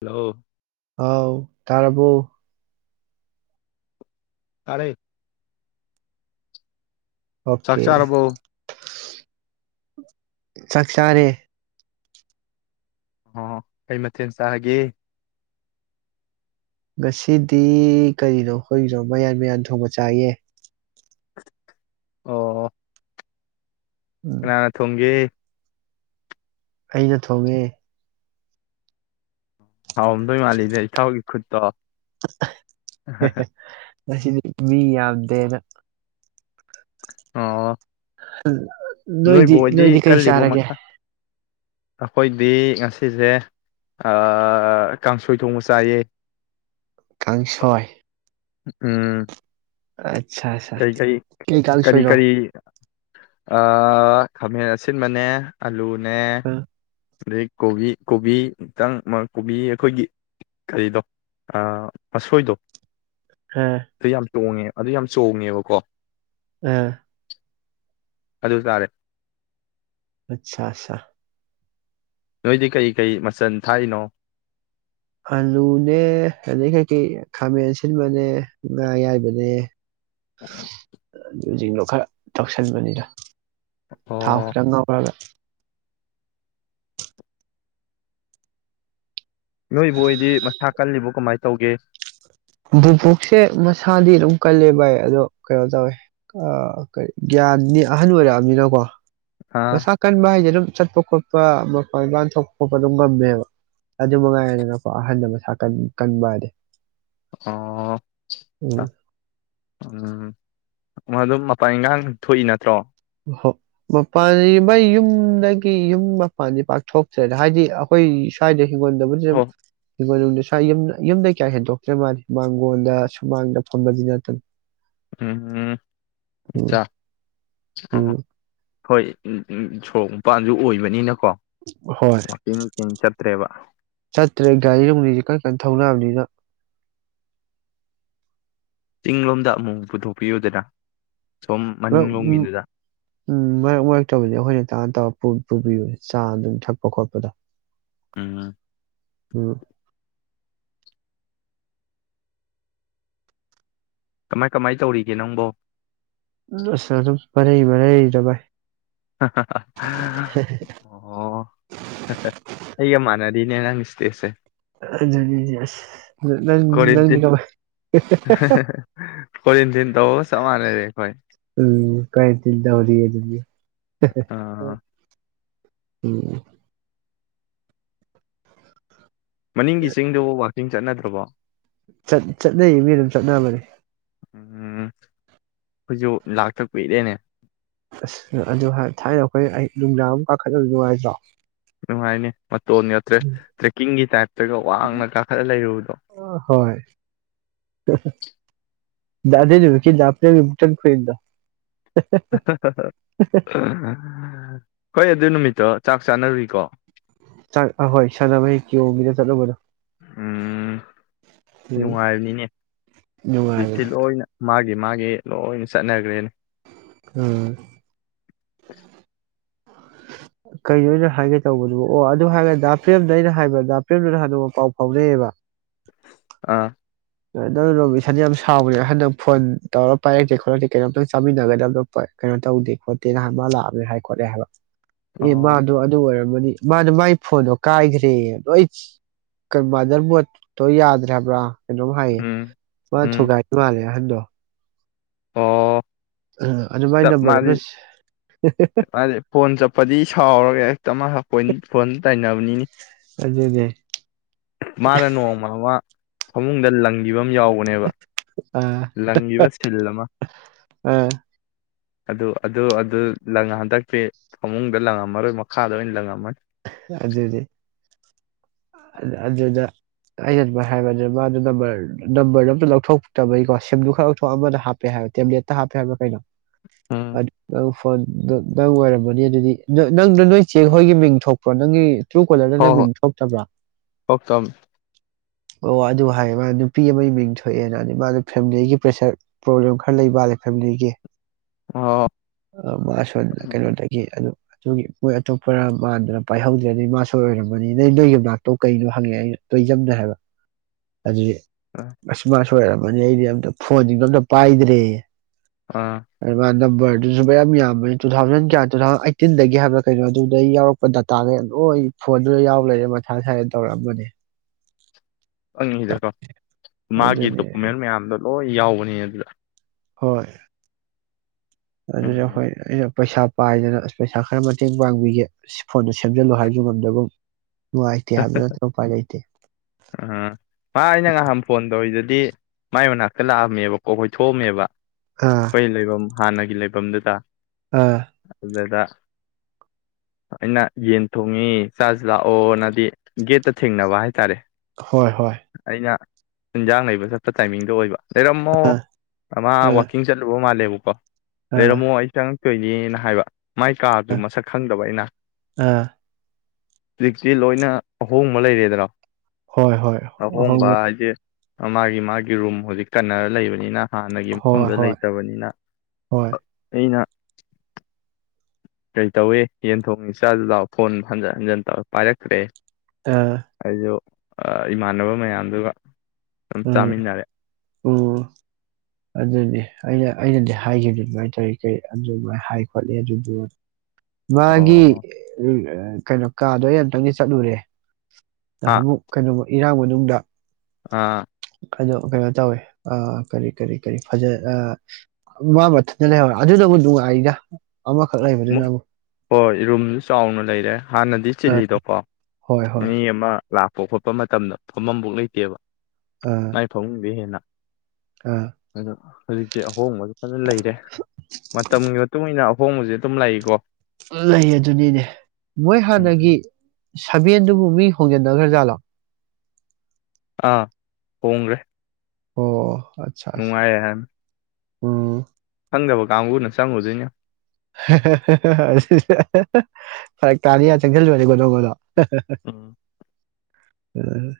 Hello ꯑꯥꯎ ꯇꯔꯕꯣ ꯇꯔꯦ ꯆꯥꯛꯆꯥꯥꯔꯔꯕꯣ ꯆꯥꯛꯆꯥꯔꯦ ꯑꯣ ꯀꯩ ꯃꯊꯦꯜ ꯆꯥꯔꯒꯦ ꯉꯁꯤꯗꯤ ꯀꯩꯅꯣ ꯑꯩꯈꯣꯏꯒꯤꯔꯣ ꯃꯌꯥꯟ ꯃꯌꯥꯟ ꯊꯣꯡꯕ ꯆꯥꯏꯌꯦ ꯑꯣ ꯎꯝ ꯀꯥꯟꯅꯅ ꯊꯣꯡꯒꯦ ꯑꯩꯩꯅ ꯊꯣꯡꯉꯦ ꯍꯥꯎꯔꯝꯗꯣꯏ ꯃꯥꯜꯂꯤꯗꯥ ꯏ ꯊꯥꯎꯒꯤ ꯈꯨꯠꯇꯣ [unintelligible] ꯑꯁꯤꯗꯤ ꯃꯤ ꯌꯥꯝꯗꯦꯅ ꯑꯣ ꯎꯝ ꯅꯣꯏꯕꯨ ꯅꯣꯏꯗꯤ ꯍꯣꯏꯗꯤ ꯅꯣꯏꯗꯤ ꯀꯩ ꯀꯜꯂꯤꯕꯣ ꯆꯥꯔꯒꯦ ꯃꯁꯥ ꯑꯩꯈꯣꯏꯗꯤ ꯉꯁꯤꯁꯦ ꯀꯥꯡꯁꯣꯏ ꯊꯣꯡꯕ ꯆꯥꯏꯌꯦ ꯀꯥꯡꯁꯣꯏ ꯎꯝ ꯑ ꯀꯔꯤ ꯀꯔꯤ ꯀꯔꯤ ꯀꯔꯤ ꯈꯥꯃꯦꯟ ꯑꯁꯤꯟꯕꯅꯦ ꯑꯂꯨ ꯅꯦ ꯑ ꯑꯗꯩ ꯀꯣꯕꯤ ꯀꯣꯕꯤ ꯛꯇꯪ ꯀꯣꯕꯤ ꯑꯩꯈꯣꯏꯒꯤ ꯀꯔꯤꯗꯣ ꯃꯁꯣꯏꯗꯣ ꯍꯥꯥ ꯑꯗꯨ ꯌꯥꯝ ꯇꯣꯡꯉꯦ ꯑꯗꯨ ꯌꯥꯝ ꯆꯣꯡꯉꯦꯕꯀꯣ ꯑ ꯑꯗꯨ ꯇꯥꯔꯦ ꯑꯆꯥ ꯑꯆꯥ ꯅꯣꯏꯗꯤ ꯀꯔꯤ ꯀꯔꯤ ꯃꯆꯜ ꯊꯥꯔꯤꯅꯣ ꯑꯜꯂꯨꯅꯦ ꯑꯗꯩ ꯀꯩꯀꯩ ꯈꯥꯃꯦꯟ ꯁꯤꯟꯕꯅꯦ ꯉꯥ ꯌꯥꯏꯕꯅꯦ [unintelligible] ꯑꯗꯨꯖꯤꯗꯣ ꯈꯔ ꯇꯧꯁꯟꯕꯅꯤꯅ ꯊꯥꯎ ꯑꯣ ꯈꯈꯤꯇꯒꯥꯔꯒ ꯅꯣꯏꯕꯨ ꯑꯣꯏꯗꯤ ꯃꯁꯥ ꯀꯜꯂꯤꯕ ꯀꯃꯥꯏꯅ ꯇꯧꯒꯦ ꯕꯨꯕꯨꯣꯛꯁꯦ ꯃꯁꯥꯗꯤ ꯑꯗꯨꯝ ꯀꯜꯂꯦ ꯚꯥꯏ ꯑꯗꯣ ꯀꯩꯅꯣ ꯇꯧꯋꯦ ꯒ꯭ꯌꯥꯟꯅꯤ ꯑꯍꯟ ꯑꯣꯏꯔꯛꯑꯅꯤꯅꯀꯣ ꯑꯥ ꯃꯁꯥ ꯀꯟꯕ ꯍꯥꯏꯁꯦ ꯑꯗꯨꯝ ꯆꯠꯄ ꯈꯣꯠꯄ ꯃꯄꯥꯟ ꯏꯄꯥꯟ ꯊꯣꯛꯄ ꯈꯣꯠꯄ ꯑꯗꯨꯝ ꯉꯝꯃꯦꯕ ꯑꯗꯨ ꯃꯉꯥꯏꯗꯅꯀꯣ ꯑꯍꯟꯗ ꯃꯁꯥ ꯀ ꯀꯟꯕ ꯍꯥꯏꯗꯤꯦ ꯑꯣ ꯎꯝ ꯑꯗꯨꯝ ꯃꯄꯥꯟ ꯏꯟꯈꯥꯡ ꯊꯣꯛꯏ ꯅꯠꯇ꯭ꯔꯣ ꯑꯣ ꯃꯄꯥꯟ ꯃꯣꯏ ꯌꯨꯝꯗꯒꯤ ꯌꯨꯝ ꯃꯄꯥꯟꯗꯤ ꯄꯥꯛꯊꯣꯛꯆ꯭ꯔꯗ ꯍꯥꯏꯗꯤ ꯑꯩꯈꯣꯏ ꯁ꯭ꯋꯥꯏꯗ ꯀꯗꯕꯦ ꯍꯣ ꯏꯃꯨꯡ ꯃꯅꯨꯡ ꯁ꯭ꯋꯥꯏ ꯌꯨꯝ ꯌꯨꯝꯗ ꯀꯌꯥ ꯍꯦꯟꯗꯣꯛꯇ꯭ꯔꯦ ꯃꯥꯜꯂꯤ ꯃꯥꯡꯒꯣꯟꯜꯗ ꯁꯨꯃꯥꯡꯗ ꯐꯝꯕꯗꯤ ꯅꯠꯇꯅ ꯎꯝꯝ ꯏꯆꯥꯥ ꯎ ꯍꯣꯏ ꯎꯝ ꯁꯣꯔꯣꯛ ꯃꯄꯥꯟꯁꯨ ꯑꯣꯏꯕꯅꯤꯅ ꯍꯣꯏ ꯆꯠꯇ꯭ꯔꯦꯕ ꯁꯠꯇ꯭ꯔꯦ ꯔꯤꯔ ꯀ ꯀ ꯊꯧꯅꯥꯅꯤꯅ ꯆꯤꯡꯂꯣꯝꯗ ꯑꯃꯨꯛ ꯄꯨꯊꯣꯛꯄꯤꯌꯨꯗꯅ ꯁꯣꯝ ꯃꯔ ꯎ ꯃꯅꯤꯡꯂꯣꯝꯒꯤꯗꯨꯗ ꯎꯝ ꯃꯔꯛ ꯃꯔꯛꯇꯕꯗꯤ ꯑꯩꯈꯣꯏꯅ ꯇꯥ ꯇꯧꯔꯄ ꯄꯨꯕꯤꯌꯨ ꯆꯥ ꯑꯗꯨꯝ ꯊꯛꯄ ꯈꯣꯠꯄꯗ ꯎꯝ ꯎꯝ ꯀꯃꯥꯏ ꯀꯃꯥꯏ ꯇꯧꯔꯤꯒꯦ ꯅꯪꯕꯣ ꯎ ꯑꯁ ꯑꯗꯨꯝ ꯃꯔꯩ ꯃꯔꯩꯗ ꯚꯥꯏ ꯑꯣ ꯑꯩꯒ ꯃꯥꯟꯅꯗꯤꯅꯦ ꯅꯪ ꯏ ꯏꯁꯇꯦꯁꯦ ꯖꯅꯤ ꯀ ꯀꯣꯟ ꯊꯤꯟ ꯇ ꯁꯃꯅꯔꯦ ꯍꯣꯏ ꯎꯝ ꯀꯥꯏꯇ ꯇ ꯍꯧꯔꯤꯗꯤ ꯎ ꯑꯥ ꯑꯣꯝ ꯃꯅꯤꯡꯒꯤ ꯆꯁꯤꯡꯗ ꯋꯥ ꯏꯤꯡ ꯆꯠꯅꯗ꯭ꯔꯕꯣ ꯆꯠꯅꯩꯌꯦ ꯃꯤ ꯑꯗꯨꯝ ꯆꯠꯅꯕꯅꯦ ꯎꯝ ꯍꯧꯣꯏꯁꯨ ꯂꯥꯛꯊꯛꯄꯤ ꯏꯔꯦꯅꯦ ꯑꯁ ꯑꯗꯨ ꯊꯥꯏꯅ ꯑꯩꯈꯣꯏ ꯑꯩ ꯅꯨꯡꯗꯥꯡ ꯑꯃ ꯀꯥꯈꯠꯅꯕ ꯅꯨꯡꯉꯥꯏꯇ꯭ꯔꯣ ꯅꯨꯡꯉꯥꯏꯅꯦ ꯃꯇꯣꯟ ꯅꯠꯇ꯭ꯔꯦ ꯇ꯭ꯔꯦꯛꯀꯤꯡꯒꯤ ꯇꯥꯏꯞꯇꯒ ꯋꯥꯡꯅ ꯀꯥꯈꯠꯂ ꯂꯩꯔꯨꯕꯗꯣ ꯍꯣꯏ ꯗꯗꯦ ꯖꯨꯀꯤꯗꯞꯅꯦꯃꯨꯇꯟ ꯈꯣꯏꯔꯤꯗꯥ [unintelligible] ꯍꯣꯏ ꯑꯗꯨ ꯅꯨꯃꯤꯠꯇꯣ ꯆꯥꯛ ꯆꯥꯅꯔꯨꯔꯤꯀꯣ ꯆ ꯍꯣꯏ ꯁꯗꯥꯚꯍꯤ ꯀ ꯑꯣꯕꯤꯗ ꯆꯗꯣꯕꯣ ꯎꯝ ꯎꯝ ꯅꯨꯡꯉꯥꯏꯕꯅꯤꯅꯦ ꯅꯨꯡꯉꯥꯏꯕꯅꯦ ꯍꯧꯖꯤꯛꯇꯤ ꯂꯣꯏꯅ ꯃꯥꯒꯤ ꯗꯤ ꯃꯥꯒꯤ ꯂꯣꯏ ꯆꯠꯅꯈ꯭ꯔꯦꯅꯦ ꯎꯝ [unintelligible] ꯀꯩꯅꯣ ꯑꯣꯏꯅ ꯍꯥꯏꯒꯦ ꯇꯧꯕꯗꯨꯕꯨ ꯑꯣ ꯑꯗꯨ ꯍꯥꯏꯔꯒꯗꯤ ꯐ꯭ꯔꯦꯝꯗ ꯑꯩꯅ ꯍꯥꯏꯕꯗ ꯐ꯭ꯔꯦꯝꯗꯨꯅ ꯍꯗꯣꯛ ꯄꯥꯎ ꯐꯥꯎꯅꯩꯌꯦꯕ ꯑꯥ ꯔꯣ ꯏꯁꯥꯅ ꯌꯥꯝ ꯁꯥꯎꯕꯅꯦ ꯍꯟꯗꯛ ꯐꯣꯟ ꯇꯧꯔ ꯄꯥꯏꯔꯛꯇꯦ ꯈꯣꯠꯂꯛꯇꯦ ꯀꯩꯅꯣꯝꯇꯪ ꯆꯥꯃꯤꯟꯅꯒꯗꯕꯣ ꯀꯩꯅꯣ ꯇꯧꯗꯦ ꯈꯣꯠꯇꯦ ꯅꯍꯥꯟ ꯃꯥ ꯂꯥꯛꯑꯕꯅꯤ ꯍꯥꯏ ꯈꯣꯠꯂꯦ ꯍꯥꯏꯕ ꯑꯦ ꯃꯥꯕꯥ ꯑꯣ ꯑꯗꯨ ꯑꯗꯨ ꯑꯣꯏꯔꯕ ꯃꯥꯅ ꯃꯥꯒꯤ ꯐꯣꯟꯗꯣ ꯀꯥꯏꯈ꯭ꯔꯦ ꯅꯣꯏ ꯃꯥꯗꯔ ꯃꯣꯠꯇꯣ ꯌꯥꯗ꯭ꯔꯕ꯭ꯔꯥ ꯀꯩꯅꯣꯝ ꯍꯥꯏꯌꯦ ꯎꯝ ꯃꯥ ꯊꯨꯒꯥꯏꯗ ꯃꯥꯜꯂꯦ ꯑꯍꯟꯗꯣ ꯍ ꯑ ꯑꯗꯨ ꯃꯥꯏ ꯆꯞ ꯅꯝꯕꯔ ꯑꯃ ꯃꯥꯥꯟꯜꯂꯤ ꯆꯞ ꯃꯥ ꯐꯣꯟ ꯆꯠꯄꯗꯤ ꯁꯥꯎꯔꯒꯦ ꯆꯞꯅꯄꯣꯏ ꯐꯣꯟ ꯇꯥꯏꯅꯕꯅꯤꯅꯤ ꯑꯗꯨꯅ‌ꯦ ꯃꯥꯅ ꯅ‌ꯦꯡꯃ ꯑꯃ ꯐꯃꯨꯡꯗ ꯂꯪꯈꯤꯕ ꯌꯥꯎꯕꯅ‌ꯦꯕ ꯑꯥ ꯂꯪꯈꯤꯕ ꯁꯤꯜ ꯑꯃ ꯑꯥ ꯑꯗꯨ ꯑꯗꯨ ꯑꯗꯨ ꯂꯪ ꯍꯟꯗꯛꯇꯤ ꯐꯃꯨꯡꯗ ꯂꯪꯉꯝꯃꯔꯣꯏ ꯃꯈꯥꯗ ꯑꯣꯏꯅ ꯂꯪꯉꯝꯃꯅꯤ ꯑꯗꯨꯗꯤ ꯑꯗꯨꯗ ꯑꯩꯅ ꯑꯗꯨ ꯍꯥꯏꯕꯗꯨ ꯃꯥꯗꯣ ꯅꯝꯕꯔ ꯅꯝꯕꯔꯗꯣ ꯑꯝꯇ ꯂꯧꯊꯣꯛꯇꯕꯒꯤꯀꯣ ꯁꯦꯝꯗ ꯈꯔ ꯂꯧꯊꯣꯛ ꯑꯃꯗ ꯍꯥꯞꯄꯦ ꯍꯥꯏꯕ ꯇꯦꯕ꯭ꯂꯦꯠꯇ ꯍꯥꯞꯄꯦ ꯍꯥꯏꯕ꯭ꯔꯥ ꯀꯩꯅꯣ ꯎꯝ ꯅꯪ ꯐꯣꯟꯗ ꯅꯪ ꯑꯣꯏꯔꯝꯃꯅꯤ ꯑꯗꯨꯗꯤ ꯅꯪꯗ ꯅꯣꯏ ꯆꯦ ꯍꯣꯏꯒꯤ ꯃꯤꯡ ꯊꯣꯛꯄ꯭ꯔꯣ ꯅꯪꯒꯤ ꯍꯣꯏ ꯇꯔꯨꯀꯣꯂꯔꯗꯅ ꯍꯣꯏ ꯃꯤꯡ ꯊ‌ꯣꯛꯇꯕ꯭ꯔꯥ ꯄꯣꯛꯇꯝ ꯑꯣ ꯑꯗꯨ ꯍꯥꯏꯌꯦ ꯃꯥ ꯅꯨꯄꯤ ꯑꯃꯒꯤ ꯃꯤꯡ ꯊꯣꯛꯑꯦꯅ ꯃꯥ ꯐꯦꯃꯤꯂꯤꯒꯤ ꯄ꯭ꯔꯦꯁꯔ ꯄ꯭ꯔꯣꯕ꯭ꯂꯦꯝ ꯈꯔ ꯂꯩꯕ ꯃꯥꯜꯂꯦ ꯐꯦꯃꯤꯂꯤꯒꯤ ꯑꯣ ꯑ ꯃꯥꯁꯣꯟ ꯀꯩꯅꯣꯗꯒꯤ ꯑꯗꯨ ꯑꯗꯨꯒꯤ ꯃ‌ꯣꯏ ꯑꯇꯣꯞꯄ ꯃꯥꯟꯗꯅ ꯄꯥꯏꯍꯧꯗ꯭ꯔꯦ ꯃꯥꯁ‌ꯣꯏ ꯑꯣꯏꯔꯝꯃꯅꯤ ꯅꯣꯏ ꯅꯣꯏꯒꯤ ꯌꯨꯝꯅꯥꯛꯇꯣ ꯀꯩꯅꯣ ꯍꯪꯉꯛꯑꯦ ꯇ‌ꯣꯏꯖꯝ ꯅ‌ꯦ ꯍꯥꯏꯕ ꯑꯗꯨ ꯑꯁ ꯃꯥꯁꯨ ꯁꯣꯏ ꯑꯣꯏꯔꯝꯃꯅꯤ ꯑꯩꯗꯤ ꯑꯝꯇ ꯐꯣꯟꯁꯤꯡꯗꯣ ꯑꯝꯇ ꯄꯥꯏꯗ꯭ꯔꯦ ꯑꯥ ꯑꯗꯨ ꯃꯥꯅ ꯅꯝꯕꯔꯗꯨꯁꯨ ꯃꯌꯥꯝ ꯌꯥꯝꯕꯅꯤꯅ ꯇꯨ ꯊꯥꯎꯖꯟ ꯀꯌꯥ ꯇꯨ ꯊꯥꯎꯖꯟ ꯑꯥꯏꯇꯤꯟꯗꯒꯤ ꯍꯥꯏꯕ꯭ꯔ ꯀꯩꯅꯣ ꯑꯗꯨꯗꯒꯤ ꯌꯥꯎꯔ ꯔꯛꯄ ꯗꯥꯇꯥꯈꯩ ꯂꯣꯏ ꯐꯣꯟꯗꯨꯗ ꯌꯥꯎ ꯂꯩꯔꯦ ꯃꯊꯥ ꯁꯥꯏꯌ‌ꯦꯅ ꯇꯧꯔꯛꯑꯝꯕꯅꯦ ꯑꯩꯅ ꯁꯤꯗꯀꯣ ꯃꯥꯒꯤ ꯑꯗꯨꯅꯤ ꯗꯣꯀꯨꯃꯦꯟ ꯃꯌꯥꯝꯗꯣ ꯂꯣꯏ ꯌꯥꯎꯕꯅꯤ ꯑꯗꯨꯗ ꯍꯣꯏ ꯑꯗꯨꯗ ꯎꯝ ꯍꯣꯏ ꯑꯩꯅ ꯄꯩꯁꯥ ꯄꯥꯏꯗꯅ ꯑꯁ ꯄꯩꯁꯥ ꯈꯔ ꯃꯇꯦꯡ ꯄꯥꯡꯕꯤꯒꯦ ꯐꯣꯟꯗꯣ ꯁꯦꯝꯖꯤꯜꯂꯨ ꯍꯥꯏꯕꯁꯨ ꯉꯝꯗꯒꯨꯝ ꯅꯨꯡꯉꯥꯏꯇꯦ ꯍꯥꯏꯕ ꯅꯠꯇꯅ ꯎꯄꯥꯏ ꯂꯩꯇꯦ ꯎꯝ ꯃꯥ ꯑꯩꯅ ꯉꯍꯥꯟ ꯐꯣꯟ ꯇꯧꯔꯤꯗꯨꯗꯤ ꯃꯥꯏ ꯃꯅꯥꯛꯇ ꯂꯥꯛꯑꯝꯃꯦꯕꯀꯣ ꯑꯩꯈꯣꯏ ꯊꯣꯛꯑꯝꯃꯦꯕ ꯑꯥ ꯄꯩ ꯂꯩꯕ ꯍꯥꯟꯅꯒꯤ ꯂꯩꯐꯝꯗꯨꯇ ꯑꯥ ꯑꯗꯨꯗ ꯑꯩꯅ ꯌꯦꯟ ꯊꯣꯡꯉꯤ ꯆꯥꯁꯤ ꯂꯥꯛꯑꯣꯅ ꯒꯦꯠꯇ ꯊꯦꯡꯅꯕ ꯍꯥꯏꯇꯥꯔꯦ ꯍꯣꯏ ꯍꯣꯏ ꯏꯟꯖꯥꯡ ꯂꯩꯕ ꯆꯠꯄ ꯇꯥꯏꯃꯤꯡꯗꯣ ꯑꯣꯏꯕ ꯂꯩꯔꯝꯃꯣ ꯑꯥ ꯃꯥ ꯑꯥ ꯋꯥꯛꯀꯤꯡ ꯆꯠꯂꯨꯕ ꯃꯥꯜꯂꯦꯕ ꯀ‌ꯣ ꯑꯥ ꯂꯩꯔꯝꯃ‌ꯣ ꯑꯩ ꯆꯪ ꯀꯩꯒꯤꯅ ꯍꯥꯏꯕ ꯃꯥꯏ ꯀꯥꯗꯨ ꯃꯁꯛ ꯈꯪꯗꯕ ꯑꯩꯅ ꯑꯥ ꯍꯧꯖꯤꯛꯇꯤ ꯂꯣꯏꯅ ꯑꯍꯣꯡꯕ ꯂꯩꯔꯦꯗꯅ ꯍꯣꯏ ꯍꯣꯏ ꯑꯍꯣꯡꯕ ꯍꯥꯏꯁꯦ ꯃꯥꯒꯤ ꯃꯥꯒꯤ ꯔꯨꯝ ꯍꯧꯖꯤꯛ ꯀꯟꯅꯔ ꯂꯩꯕꯅꯤꯅ ꯍꯥꯟꯅꯒꯤ ꯍꯣꯏ ꯃꯐꯝꯗ ꯍꯣꯏ ꯂꯩꯇꯕꯅꯤꯅ ꯍꯣꯏ ꯑꯩꯅ ꯀꯩ ꯇꯧꯏꯤ ꯌꯦꯟ ꯊꯣꯡ ꯏꯆꯥꯗꯨ ꯂꯥꯛ ꯐꯣꯟ ꯍꯟꯖꯤꯟ ꯍꯟꯖꯤꯟ ꯇꯧꯔ ꯄꯥꯏꯔꯛꯈ꯭ꯔꯦ ꯑ ꯏꯃꯥꯟꯅꯕ ꯃꯌꯥꯝꯗꯨꯒ ꯑꯗꯨꯝ ꯎꯝ ꯆꯥꯃꯤꯟꯅꯔꯦ ꯎꯝ ꯑꯗꯨꯅꯤ ꯑꯩꯅ ꯑꯩꯅꯗꯤ ꯍꯥꯏꯈꯤꯕꯗꯨ ꯑꯗꯨꯃꯥꯏꯅ ꯇꯧꯔꯤ ꯀꯩ ꯑꯗꯨꯃꯥꯏꯅ ꯍꯥꯏ ꯈꯣꯠꯂꯤ ꯑꯗꯨꯗꯨ ꯃꯥꯒꯤ ꯑꯣ ꯎ ꯀꯩꯅꯣ ꯀꯥꯗꯣ ꯑꯩ ꯑꯛꯇꯪꯗꯤ ꯆꯠꯂꯨꯔꯦ ꯑꯥ ꯍꯛ ꯀꯩꯅꯩꯅꯣ ꯏꯔꯥꯡ ꯃꯅꯨꯡꯗ ꯑꯥ ꯑꯣ ꯀꯩꯅꯣ ꯇꯧꯋꯤ ꯑ ꯀꯔꯤ ꯀꯔꯤ ꯀꯔꯤ ꯐꯖ ꯑ ꯃꯊꯗ ꯂꯩꯍꯧꯔꯦ ꯑꯗꯨꯗꯕꯨ ꯅꯨꯡꯉꯥꯏꯗ ꯑꯃꯈꯛ ꯂꯩꯕꯗꯨꯅꯕꯨ ꯍꯣꯏ ꯔꯨꯝꯁꯨ ꯆꯥꯎꯅ ꯂꯩꯔꯦ ꯍꯥꯟꯅꯗꯤ ꯆꯤꯜꯂꯤꯗꯣꯀꯣ ꯍꯣꯏ ꯍꯣꯏ ꯃꯤ ꯑꯃ ꯂꯥꯛ ꯄꯣꯛ ꯈꯣꯠꯄ ꯃꯇꯝꯗ ꯐꯃꯝꯐꯥꯎ ꯂꯩꯇꯦꯕ ꯑꯥ ꯃꯥꯏ ꯐꯥꯃꯨꯡꯗꯩ ꯍꯦꯟꯅ ꯑꯥ ꯑ ꯍꯧꯖꯤꯛꯇꯤ ꯑꯍꯣꯡꯕꯁꯨ ꯐꯖ ꯂꯩꯔꯦ ꯃꯇꯝꯒꯤ ꯃꯇꯨꯡ ꯏꯟꯅ ꯍꯣꯡꯕꯁꯦ ꯇꯨꯝ ꯂꯥꯛꯏꯀꯣ ꯂꯩ ꯑꯗꯨꯅꯤꯅꯦ ꯃꯣꯏ ꯍꯥꯟꯅꯒꯤ ꯎꯝ ꯁꯕꯦꯟꯗꯨꯕꯨ ꯃꯤ ꯍꯣꯡꯖꯤꯟꯅ ꯈ꯭ꯔꯖꯥꯠꯂꯣ ꯑꯥ ꯍꯣꯡ꯭ꯈꯔꯦ ꯑꯣ ꯑꯠꯆꯥ ꯑꯠꯆꯥ ꯅꯨꯡꯉꯥꯏ ꯍꯥꯏ ꯎꯝ ꯆꯪꯗꯕ ꯀꯥꯡꯕꯨꯅ ꯆꯪꯉꯨꯗꯣꯏꯅꯤ ꯐꯔꯛ ꯇꯥꯅꯤ ꯆꯪꯁꯤꯜꯂꯨꯔꯅꯤ ꯒꫭꯗꫭꯡ ꯒꫭꯗꯣꯡ ꯎꯝ [unintelligible] ꯎꯝ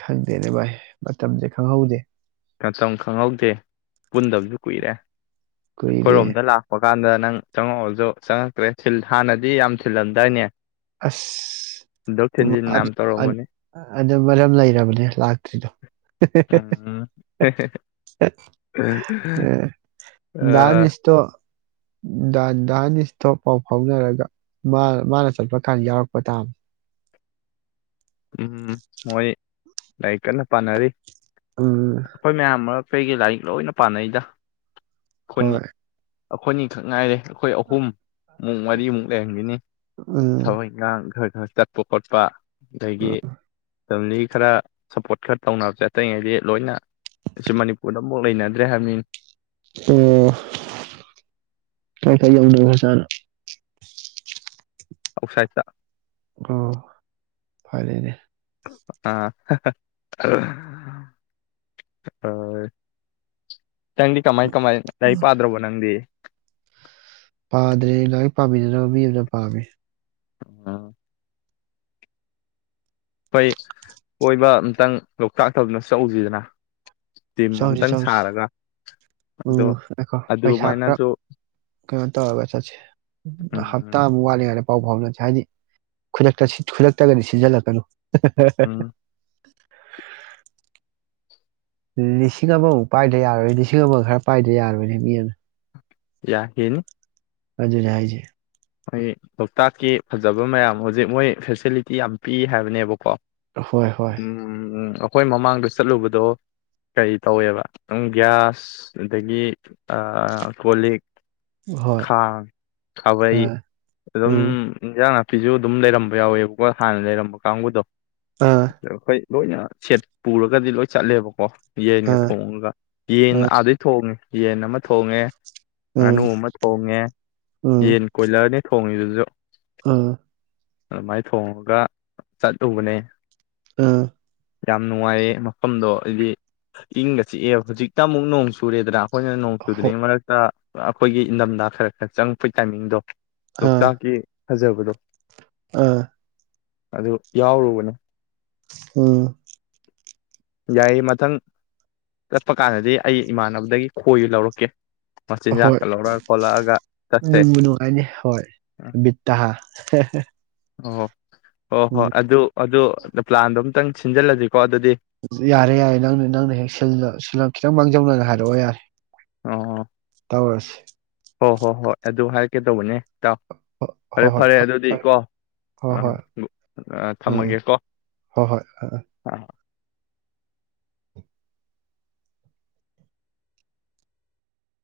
ꯈꯪꯗꯦꯅꯦ ꯚꯥꯏ ꯃꯇꯝꯁꯦ ꯈꯪꯍꯧꯗꯦ ꯃꯇꯝ ꯈꯪꯍꯧꯗꯦ ꯄꯨꯟꯗꯕꯁꯨ ꯀꯨꯏꯔꯦ ꯀꯨꯏꯔꯦ ꯑꯩꯈꯣꯏꯔꯣꯝꯗ ꯂꯥꯛꯄ ꯆ ꯀꯥꯟꯗ ꯅꯪ ꯆꯪꯉꯛꯑꯣꯁꯨ ꯆꯪꯉꯛꯇ꯭ꯔꯦꯜ ꯍꯥꯟꯅꯗꯤ ꯌꯥꯝ ꯊꯤꯜꯂꯝꯗꯥꯏꯅꯦ ꯑꯁ ꯊꯤꯟꯗꯣꯛ ꯎ ꯊꯤꯟꯖꯤꯟ ꯌꯥꯝ ꯑꯗꯨ ꯑꯗꯨ ꯇꯧꯔꯝꯕꯅꯤ ꯑꯗꯨ ꯃꯔꯝ ꯂꯩꯔꯕꯅꯦ ꯂꯥꯛꯇ꯭ꯔꯤꯗꯣ ꯎꯝ ꯗꯥ ꯑꯥ ꯅꯤꯁꯇꫭ ꯗꯥ ꯍꯅꯤꯁꯇꯣ ꯄꯥꯎ ꯐꯥꯎꯅꯔꯒ ꯃꯥ ꯃꯥꯅ ꯆꯠꯄ ꯀꯜ ꯌꯥꯎꯔꯛꯄ ꯇꯥꯕ ꯎꯝ ꯃꯣꯏ ꯂꯥꯏꯔꯤꯛ ꯀꯟꯅ ꯄꯥꯅꯔꯤ ꯎꯝ ꯑꯩꯈꯣꯏ ꯃꯌꯥꯝ ꯃꯔꯛ ꯑꯇꯩꯗꯤ ꯂꯥꯏꯔꯤꯛ ꯂꯣꯏꯅ ꯄꯥꯅꯩꯗ ꯈꯨꯟ ꯍꯣꯏ ꯑꯩꯈꯣꯏꯅꯤꯈꯛ ꯉꯥꯏꯔꯦ ꯑꯩꯈꯣꯏ ꯑꯍꯨꯝ ꯃꯨꯛ ꯃꯔꯤꯃꯨꯛ ꯂꯩꯔꯝꯒꯅꯤ ꯎꯝ ꯊꯕꯛ ꯏꯈꯥꯡ ꯈꯔ ꯆꯠꯄ ꯈꯣꯠꯄ ꯑꯗꯒꯤ ꯐꯦꯃꯤꯂꯤ ꯈꯔ ꯁꯞꯄꯣꯔꯠ ꯈꯔ ꯇꯧꯅꯕꯦ ꯑꯇꯩꯉꯩꯗꯤ ꯂꯣꯏꯅ ꯑꯁꯤ ꯃꯅꯤꯄꯨꯔꯗ ꯑꯝꯕꯧ ꯂꯩꯅꯗ꯭ꯔꯦ ꯍꯥꯏꯕꯅꯤ ꯑꯣ ꯀꯥꯏꯀꯥꯏ ꯌꯧꯅꯒꯔ ꯖꯥꯠꯅꯣ ꯑꯥꯎꯠꯁꯥꯏꯠꯇ ꯑꯣ ꯐꯔꯦꯅꯦ ꯑ ꯅꯪꯗꯤ ꯀꯃꯥꯏ ꯀꯃꯥꯏꯅ ꯂꯥꯏꯔꯤꯛ ꯎꯝ. ꯄꯥꯗ꯭ꯔꯕꯣ ꯅꯪꯗꯤ ꯄꯥꯗ꯭ꯔꯦ ꯂꯥꯏꯔꯤꯛ ꯄꯥꯕꯤꯅꯅꯕ ꯃꯤ ꯑꯃꯗꯤ ꯄꯥꯝꯃꯦ ꯑꯥ ꯑꯩꯈꯣꯏ ꯀꯣꯏꯕ ꯑꯝꯇꯪ ꯂꯣꯛꯇꯥꯛꯇ ꯑꯝꯇ ꯆꯠꯂꯨꯁꯤꯗꯅ ꯆꯪꯁꯤ ꯆꯪꯁꯤ ꯑꯗꯣ ꯎꯝ ꯉꯥꯏꯈꯣ ꯄꯩꯁꯥ ꯈꯔ ꯑꯗꯨꯃꯥꯏꯅꯁꯨ ꯀꯩꯅꯣ ꯇꯧꯔꯒ ꯆꯠꯁꯤ ꯎꯝ ꯍꯞꯇꯥꯃꯨꯛ ꯋꯥꯠꯂꯤꯗ ꯄꯥꯎ ꯐꯥꯎꯅꯁꯦ ꯍꯥꯏꯗꯤ ꯈꯨꯗꯛꯇ ꯈꯨꯗꯛꯇꯒꯗꯤ ꯁꯤꯟꯖꯜꯂꯛꯀꯅꯨ [inaudible] ꯎꯝ ꯂꯤꯁꯤꯡ ꯑꯃꯃꯨꯛ ꯄꯥꯏꯗ ꯌꯥꯔꯣꯏ ꯂꯤꯁꯤꯡ ꯑꯃ ꯈꯔ ꯄꯥꯏꯗ ꯌꯥꯔꯣꯏꯅꯦ ꯃꯤ ꯑꯃꯅ ꯌꯥ ꯍꯦꯟꯅꯤ ꯑꯗꯨꯅꯤ ꯍꯥꯏꯖꯦ ꯑꯩ ꯂꯣꯛꯇꯥꯛꯀꯤ ꯐꯖꯕ ꯃꯌꯥꯝ ꯍꯧꯖꯤꯛ ꯃꯣꯏ ꯐꯦꯁꯤꯂꯤꯇꯤ ꯌꯥꯝ ꯄꯤ ꯍꯥꯏꯕꯅꯦꯕꯀꯣ ꯍꯣꯏ ꯍꯣꯏ ꯎꯝ ꯎꯝ ꯎꯝ ꯑꯩꯈꯣꯏ ꯃꯃꯥꯡꯗ ꯆꯠꯂꯨꯕꯗꯣ ꯀꯔꯤ ꯇꯧꯋꯦꯕ ꯒ꯭ꯌꯥꯁ ꯑꯗꯒꯤ ꯀꯣ ꯂꯤꯛ ꯍꯣꯏ ꯈꯥꯡ ꯈꯥꯕꯩ ꯑꯥ ꯑꯗꯨꯝ ꯎꯝ ꯍꯤꯡꯖꯥꯡ ꯅꯥ ꯐꯤꯁꯨ ꯑꯗꯨꯝ ꯂꯩꯔꯝꯕ ꯌꯥꯎꯋꯦꯕꯀꯣ ꯍꯥꯟꯅ ꯂꯩꯔꯝꯕ ꯀꯥꯡꯕꯨꯗꯣ ꯑꯥ ꯍꯣꯏ ꯂꯣꯏꯅ ꯁꯦꯠ ꯄꯨꯔꯒꯗꯤ ꯂꯣꯏ ꯆꯠꯂꯦꯕꯀꯣ ꯌꯦꯟꯒ ꯑꯥ ꯊꯣꯡꯉꯒ ꯌꯦꯟ ꯑꯥ ꯑꯥꯗꯩ ꯊꯣꯡꯉꯦ ꯌꯦꯟ ꯑꯃ ꯊꯣꯡꯉꯦ ꯎꯝ ꯉꯥꯅꯨ ꯑꯃ ꯊꯣꯡꯉꯦ ꯌꯦꯟ ꯑꯗꯅꯤ ꯊꯣꯡꯉꯤꯗꯨꯖꯨ ꯑꯥ ꯑꯗꯨꯃꯥꯏꯅ ꯊꯣꯡꯉꯒ ꯆꯠꯂꯨꯕꯅꯦ ꯑꯥ ꯌꯥꯝ ꯅꯨꯡꯉꯥꯏꯌꯦꯦ ꯃꯐꯝꯗꯣ ꯍꯥꯏꯗꯤ ꯏꯪꯒ ꯆꯤꯛꯑꯦ ꯍꯧꯖꯤꯛꯇ ꯑꯃꯨꯛ ꯅꯣꯡ ꯆꯨꯔꯦꯗ꯭ꯔꯥ ꯍꯣꯏꯅ ꯍꯣ ꯅꯣꯡꯁꯨꯗꯅꯤ ꯃ ꯑꯩꯈꯣꯏꯒꯤ ꯏꯟꯊꯝꯊ ꯈꯔ ꯈꯔ ꯆꯪꯉꯛꯄꯩ ꯇꯥꯏꯃꯤꯡꯗꯣ ꯑꯥ ꯂꯣꯛꯇꯀꯤ ꯐꯖꯕꯗꯣ ꯑꯥ ꯑꯗꯨ ꯌꯥꯎꯔꯨꯕꯅꯦ ꯑꯝ ꯌꯥꯏꯌꯦ ꯃꯊꯪ ꯆꯠꯄ ꯀꯥꯟꯗꯗꯤ ꯑꯩ ꯏꯃꯥꯟꯅꯕꯗꯒꯤ ꯈꯣꯏ ꯂꯧꯔꯛꯀꯦ ꯍꯣꯏ ꯃꯆꯤꯟꯖꯥꯛꯀ ꯂꯧꯔꯛꯑ ꯈꯣꯠꯂꯛꯑꯒ ꯆꯠꯁꯦ ꯅꯣꯡꯕꯨ ꯅꯨꯡꯉꯥꯏꯅꯤ ꯍꯣꯏꯕꯤꯠꯠꯇꯍꯥ [unintelligible] ꯑꯣꯣ ꯑꯣ ꯍꯣ ꯑꯗꯨ ꯑꯗꯨ ꯄ꯭ꯂꯥꯟꯗꯣ ꯑꯝꯛꯇꯪ ꯁꯤꯟꯖꯜꯂꯁꯤꯀꯣ ꯑꯗꯨꯗꯤ ꯌꯥꯔꯦ ꯌꯥꯔꯦ ꯅꯪꯅ ꯅꯪꯅ ꯍꯦꯛ ꯈꯤꯇꯪ ꯃꯥꯡꯖꯧꯅꯅ ꯍꯥꯏꯔꯛꯑꯣ ꯌꯥꯔꯦ ꯑꯣ ꯌꯥꯔꯁꯤ ꯍꯣꯏ ꯍꯣ ꯍꯣꯏ ꯑꯗꯨ ꯍꯥꯏꯔꯛꯀꯦ ꯇꯧꯕꯅꯦ ꯏ ꯇꯥꯎ ꯐꯔꯦ ꯍꯣꯏ ꯍꯣꯏ ꯐꯔꯦ ꯐꯔꯦ ꯑꯗꯨꯗꯤꯀꯣ ꯍꯣꯏ ꯍꯣꯏ ꯑꯥ ꯎꯝ ꯊꯝꯃꯒꯦꯀꯣ ꯍꯣꯏ ꯍꯣꯏ ꯑꯥ